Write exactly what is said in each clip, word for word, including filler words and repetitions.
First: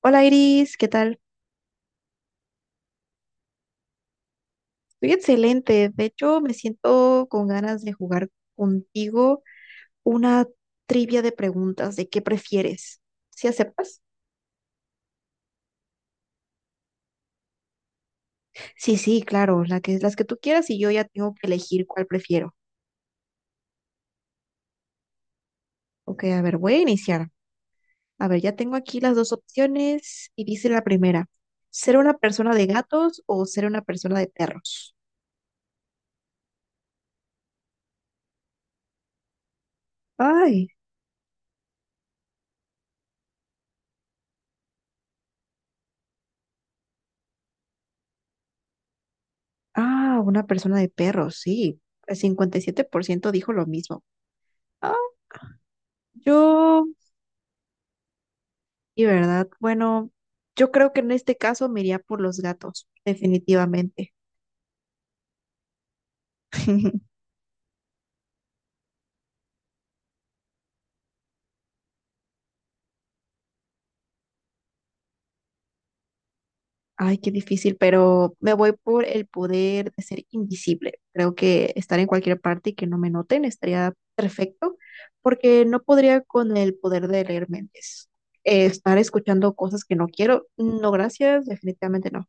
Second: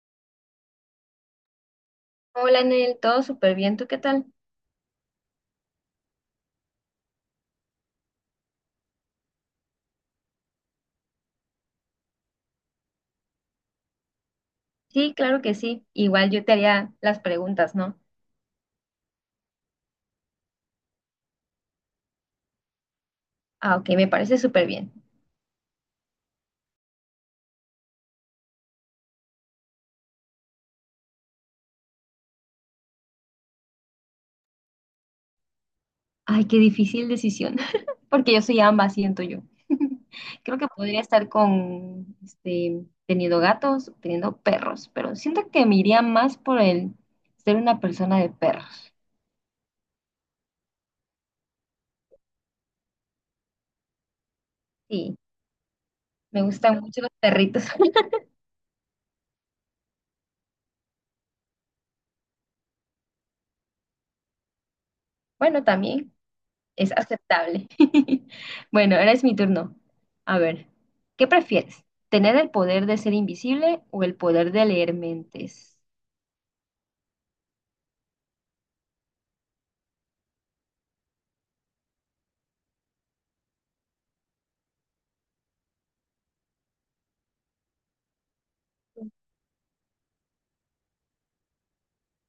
Hola Iris, ¿qué tal? Hola, Nel, todo súper bien, ¿tú qué tal? Estoy excelente. De hecho, me siento con ganas de jugar contigo una trivia de preguntas de qué prefieres. ¿Sí aceptas? Sí, claro que sí. Igual yo te haría las preguntas, ¿no? Sí, sí, claro, la que, las que tú quieras y yo ya tengo que elegir cuál prefiero. Ah, ok, me parece súper bien. Ok, a ver, voy a iniciar. A ver, ya tengo aquí las dos opciones y dice la primera, ¿ser una persona de gatos o ser una persona de perros? Ay, qué difícil decisión, porque yo soy ambas, siento yo. Creo que Ay, podría estar con, este, teniendo gatos, teniendo perros, pero siento que me iría más por el ser una persona de perros. ah, una persona de perros, sí. El cincuenta y siete por ciento dijo lo mismo. Ah, Sí, me gustan yo mucho los perritos. Y verdad, bueno, yo creo que en este caso me iría por los gatos, definitivamente. Bueno, también. Es aceptable. Bueno, ahora es mi turno. A ver, ¿qué prefieres? ¿Tener el poder de ser invisible o el poder de leer mentes? Ay, qué difícil, pero me voy por el poder de ser invisible. Creo que estar en cualquier parte y que no me noten estaría perfecto, porque no podría con el poder de leer mentes. Eh, estar escuchando cosas que no quiero, no, gracias, definitivamente no.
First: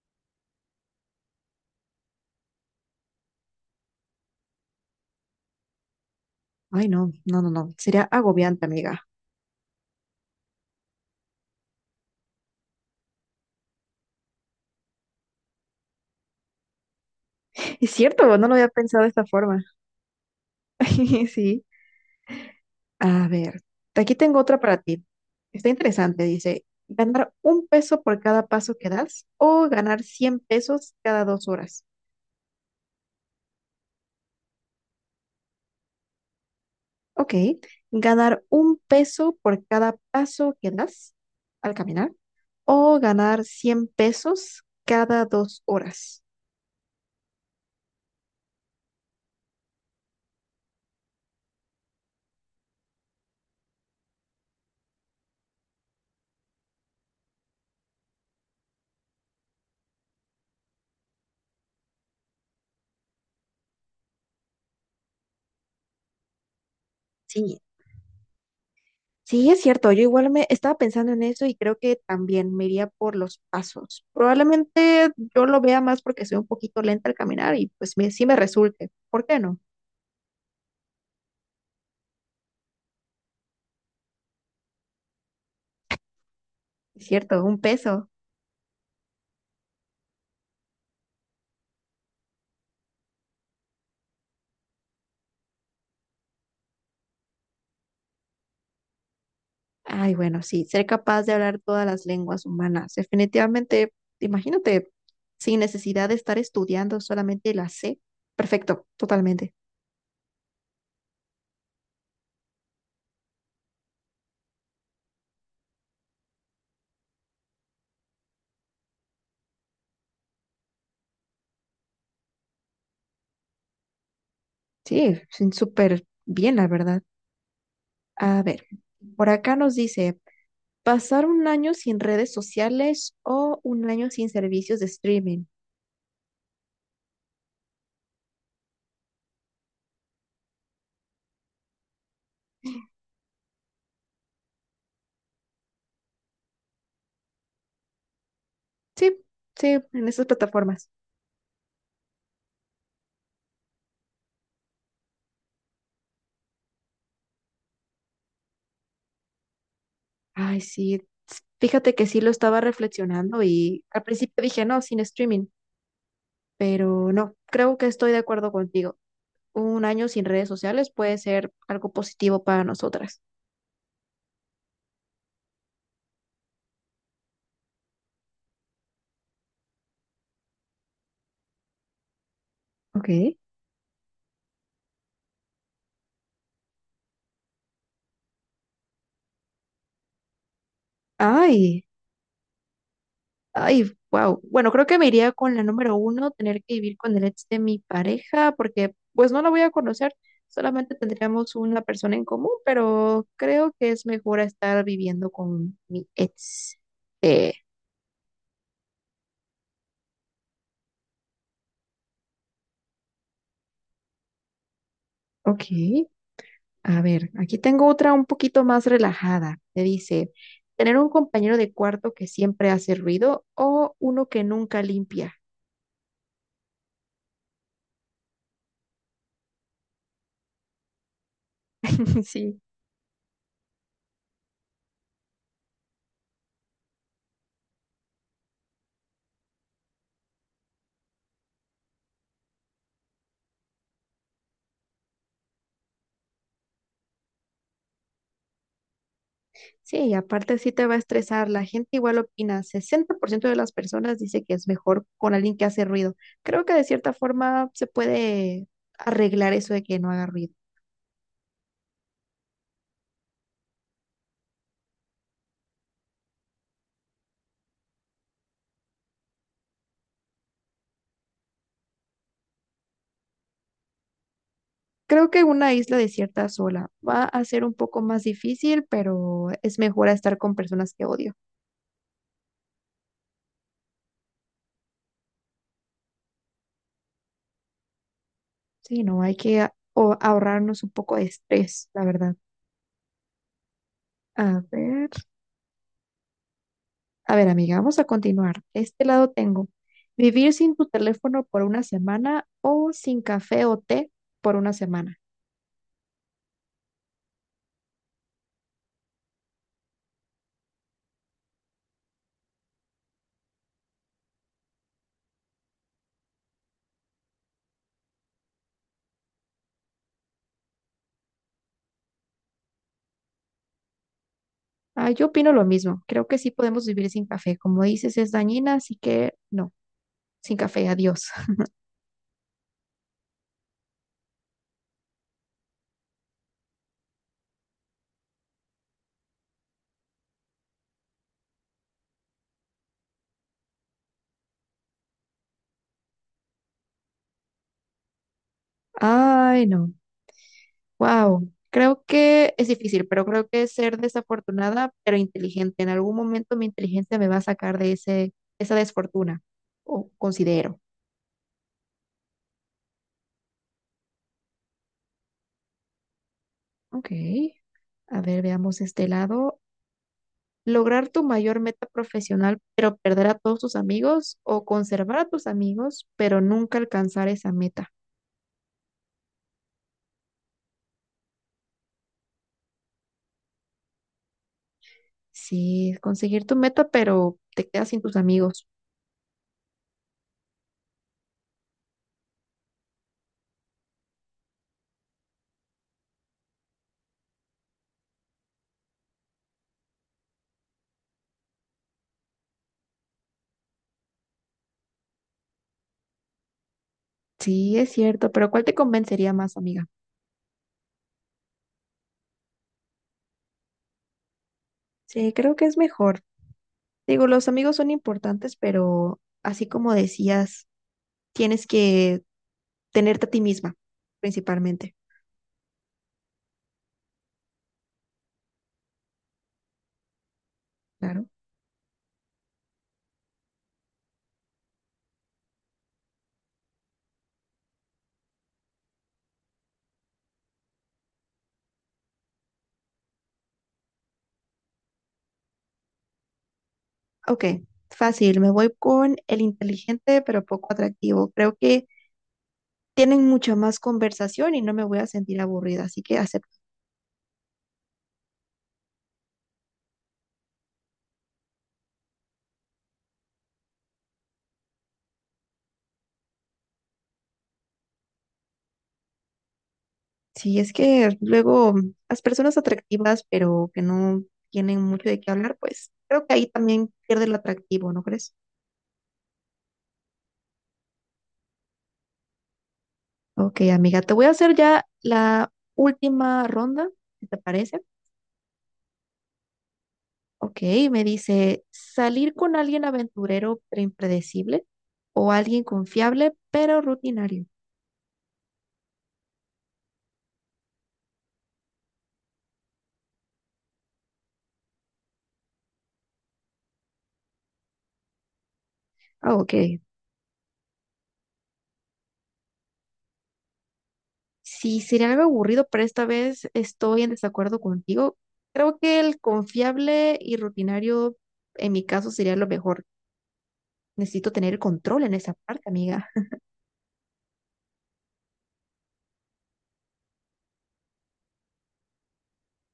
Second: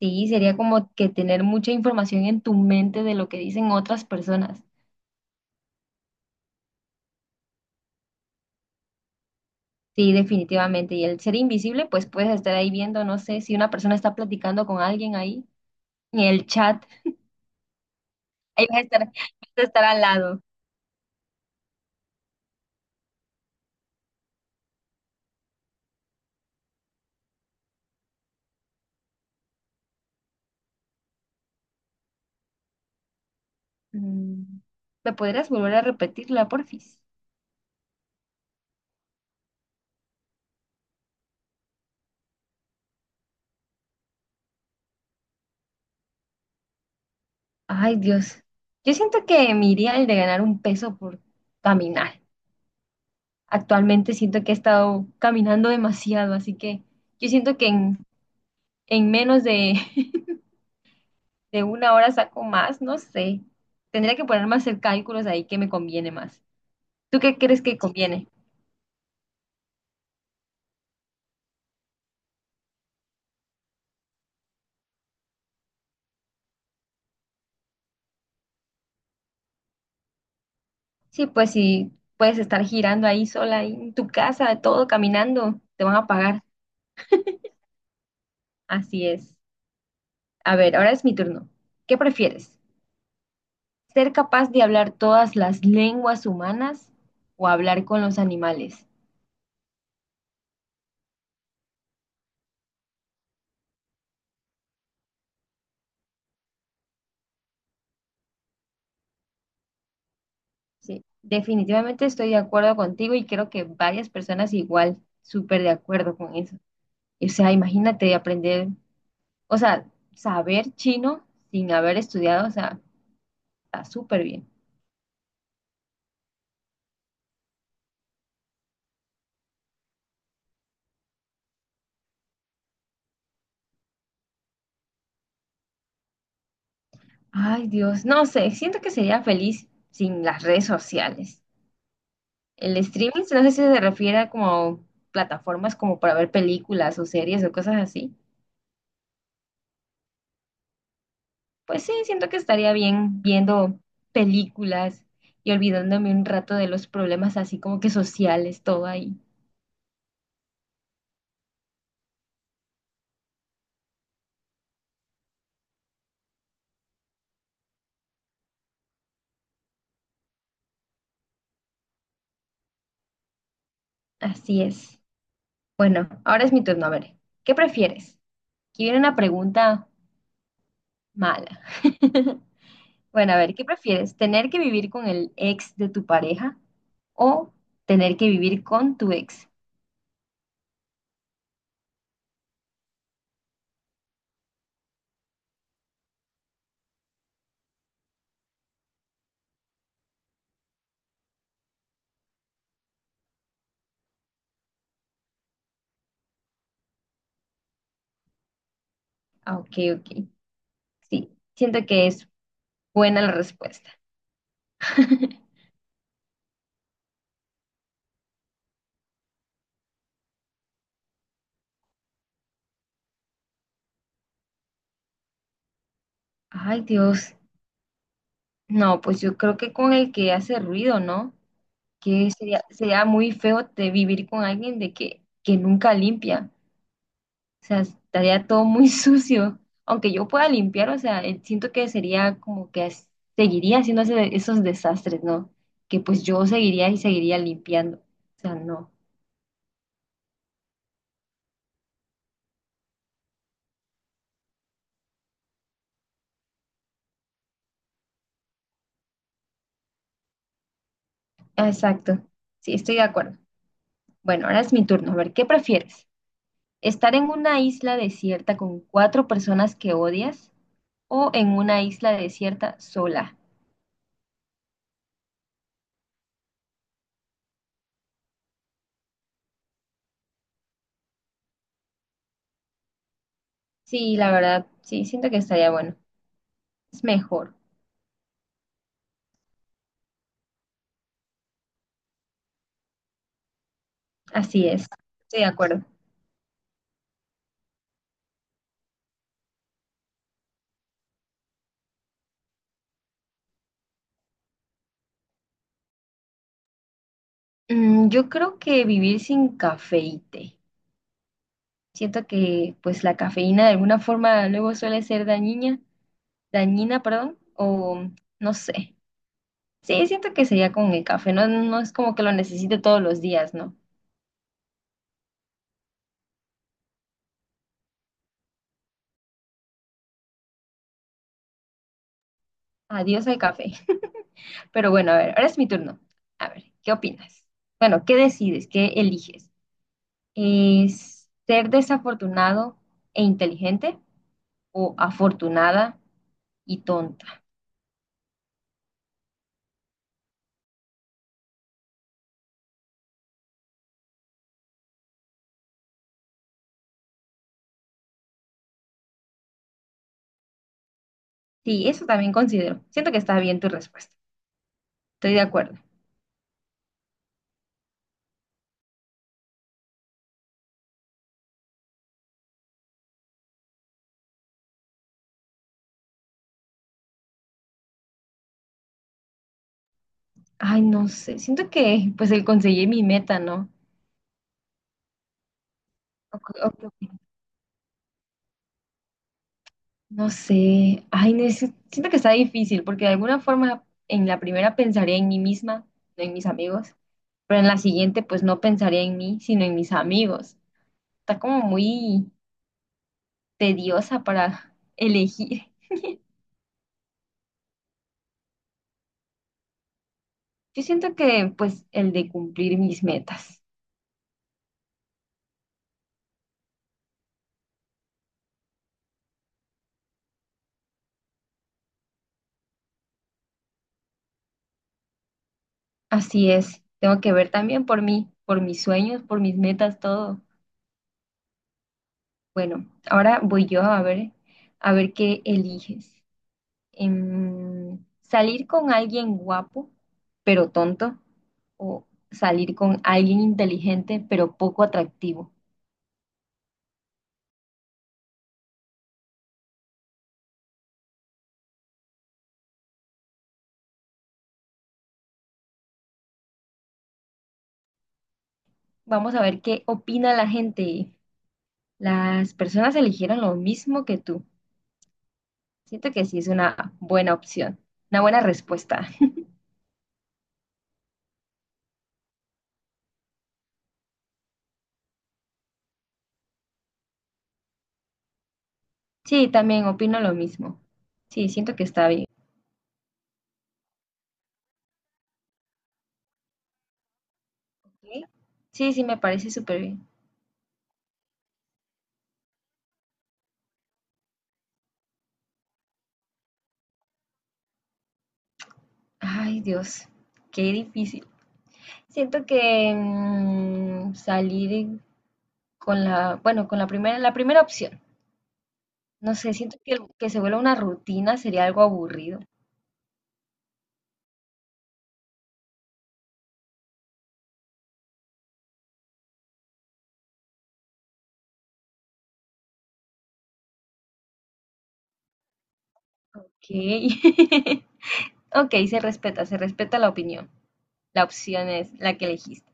Sí, sería como que tener mucha información en tu mente de lo que dicen otras personas. Ay, no, no, no, no, sería agobiante, amiga. Sí, definitivamente. Y el ser invisible, pues puedes estar ahí viendo, no sé, si una persona está platicando con alguien ahí en el chat, Es cierto, no lo ahí había vas a pensado estar, de vas esta a forma. estar al lado. Sí. A ver, aquí tengo otra para ti. Está interesante, dice, ganar un peso por cada paso que das o ganar cien pesos cada dos horas. Mm, ¿me podrías volver a repetirla, porfis? Ok, ganar un peso por cada paso que das al caminar o ganar cien pesos cada dos horas. Ay, Dios. Yo siento que me iría el de ganar un peso por caminar. Actualmente siento que he estado caminando demasiado, así que yo siento que en, en menos de, de una hora saco más, no sé. Tendría que ponerme a hacer cálculos ahí que me conviene más. ¿Tú qué Sí, crees que conviene? sí, es cierto, yo igual me estaba pensando en eso y creo que también me iría por los pasos. Probablemente yo lo vea más porque soy un poquito lenta al caminar y pues me, sí me resulte. ¿Por qué no? Sí, pues si puedes estar girando ahí sola, ahí en tu casa, todo caminando, te van a pagar. Cierto, un peso. Así es. A ver, ahora es mi turno. ¿Qué prefieres? Ser capaz de hablar todas las lenguas humanas o hablar con los animales. Ay, bueno, sí, ser capaz de hablar todas las lenguas humanas. Definitivamente, imagínate, sin necesidad de estar estudiando, solamente la sé. Perfecto, totalmente. Sí, definitivamente estoy de acuerdo contigo y creo que varias personas igual, súper de acuerdo con eso. O sea, imagínate aprender, o sea, saber chino sin haber estudiado, o sea, está súper bien. Sí, sí, súper bien, la verdad. A ver, por acá nos dice, pasar un año sin redes sociales o un año sin servicios de streaming. Ay, Dios, no sé, siento que sería feliz sin las redes sociales. El streaming, no sé si se refiere a como plataformas como para ver películas o series o cosas así. Sí, sí, en esas plataformas. Pues sí, siento que estaría bien viendo películas y olvidándome un rato de los problemas así como que sociales, todo ahí. Ay, sí. Fíjate que sí lo estaba reflexionando y al principio dije, no, sin streaming. Pero no, creo que estoy de acuerdo contigo. Un año sin redes sociales puede ser algo positivo para nosotras. Así es. Bueno, ahora es mi turno. A ver, ¿qué prefieres? Aquí viene una pregunta mala. Bueno, a Ok. ver, ¿qué prefieres? ¿Tener que vivir con el ex de tu pareja o tener que vivir con tu ex? Ay, ay, wow. Bueno, creo que me iría con la número uno, tener que vivir con el ex de mi pareja, porque pues no la voy a conocer, solamente tendríamos una persona en común, pero creo que es mejor estar viviendo con mi ex. Eh, Ah, ok, ok. Sí, siento que es buena la respuesta. Ok. A ver, aquí tengo otra un poquito más relajada. Te dice, tener un compañero de cuarto que siempre hace ruido o uno que nunca limpia. Ay, Dios. No, pues yo creo que con el que hace ruido, ¿no? Que Sí, sería, sería muy feo de vivir con alguien de que, que nunca limpia. O sea, estaría todo muy sucio. Aunque yo pueda limpiar, o sea, eh, siento que sería como que as- seguiría haciendo ese- esos desastres, ¿no? Que pues yo seguiría y seguiría limpiando. O sea, no. sí, y aparte sí te va a estresar. La gente igual opina. Sesenta por ciento de las personas dice que es mejor con alguien que hace ruido. Creo que de cierta forma se puede arreglar eso de que no haga ruido. Ah, exacto. Sí, estoy de acuerdo. Bueno, ahora es mi turno. A ver, ¿qué prefieres? ¿Estar en una isla desierta con cuatro personas que odias o en una isla desierta sola? Creo que una isla desierta sola va a ser un poco más difícil, pero es mejor a estar con personas que odio. Sí, la verdad, sí, siento que estaría bueno. Es mejor, Sí, no, hay que a- o- ahorrarnos un poco de estrés, la verdad. A así es, ver, estoy de acuerdo. a ver, amiga, vamos a continuar. Este lado tengo, vivir sin tu teléfono por una semana o sin café o té por una semana. Mm, yo creo que vivir sin café y té. Siento que pues la cafeína de alguna forma luego suele ser dañina, dañina, perdón, o no sé. Sí, siento que sería con el café, no, no es como que lo necesite todos los días, ¿no? Ah, yo opino lo mismo. Creo que sí podemos vivir sin café. Como dices, es dañina, así que no, sin café, adiós. Adiós al café. Pero bueno, a ver, ahora es mi turno. A ver, ¿qué opinas? Bueno, ¿qué decides? ¿Qué eliges? ¿Es ser desafortunado e inteligente o afortunada y tonta? Ay, no. Wow, creo que es difícil, pero creo que es ser desafortunada, pero inteligente. En algún momento mi inteligencia me va a sacar de ese, esa desfortuna, o considero. Sí, eso también considero. Siento que está bien tu respuesta. Estoy de acuerdo. Ok. A ver, veamos este lado. Lograr tu mayor meta profesional, pero perder a todos tus amigos, o conservar a tus amigos, pero nunca alcanzar esa meta. Ay, no sé. Siento que pues el conseguir mi meta, ¿no? Sí, O conseguir tu qué- o qué meta, opinas. pero te quedas sin tus amigos. No sé. Ay, neces- siento que está difícil porque de alguna forma en la primera pensaría en mí misma, no en mis amigos, pero en la siguiente pues no pensaría en mí, sino en mis amigos. Está como muy tediosa para elegir. Sí, es cierto, pero ¿cuál te convencería más, amiga? Yo siento que pues el de cumplir mis metas. Sí, creo que es mejor. Digo, los amigos son importantes, pero así como decías, tienes que tenerte a ti misma, principalmente. Así es, tengo que ver también por mí, por mis sueños, por mis metas, todo. Claro. Bueno, ahora voy yo a ver, a ver qué eliges. Em, ¿salir con alguien guapo, pero tonto? ¿O salir con alguien inteligente, pero poco atractivo? Ok, fácil. Me voy con el inteligente, pero poco atractivo. Creo que tienen mucha más conversación y no me voy a sentir aburrida, así que acepto. Vamos a ver qué opina la gente. Las personas eligieron lo mismo que tú. Siento que sí es una buena opción, una buena respuesta. Sí, es que luego las personas atractivas, pero que no tienen mucho de qué hablar, pues creo que ahí también pierde lo atractivo, ¿no crees? Sí, también opino lo mismo. Sí, siento que está bien. Ok, amiga, te voy a hacer ya la última ronda, si te parece. Sí, sí, sí, me parece súper bien. Ok, me dice, salir con alguien aventurero pero impredecible o alguien confiable pero rutinario. Ay, Dios, qué difícil. Siento que mm, salir con la, bueno, con la primera, la primera opción. No Ah, sé, ok. siento que, que se vuelva una rutina sería algo aburrido. Sí, sería algo aburrido, pero esta vez estoy en desacuerdo contigo. Creo que el confiable y rutinario en mi caso sería lo mejor. Necesito tener el control en esa parte, amiga. Ok. Ok, se respeta, se respeta la opinión. La opción es la que elegiste.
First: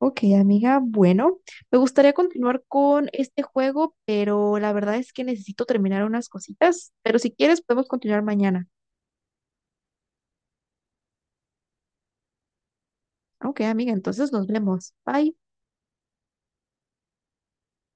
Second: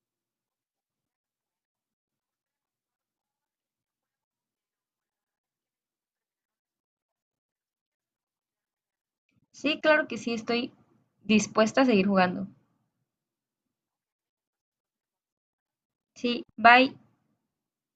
Ok, amiga, bueno, me gustaría continuar con este juego, pero la verdad es que necesito terminar unas cositas, pero si quieres podemos continuar mañana. Sí, claro que sí, estoy dispuesta a seguir jugando. Ok, amiga, entonces nos vemos. Bye. Sí, bye.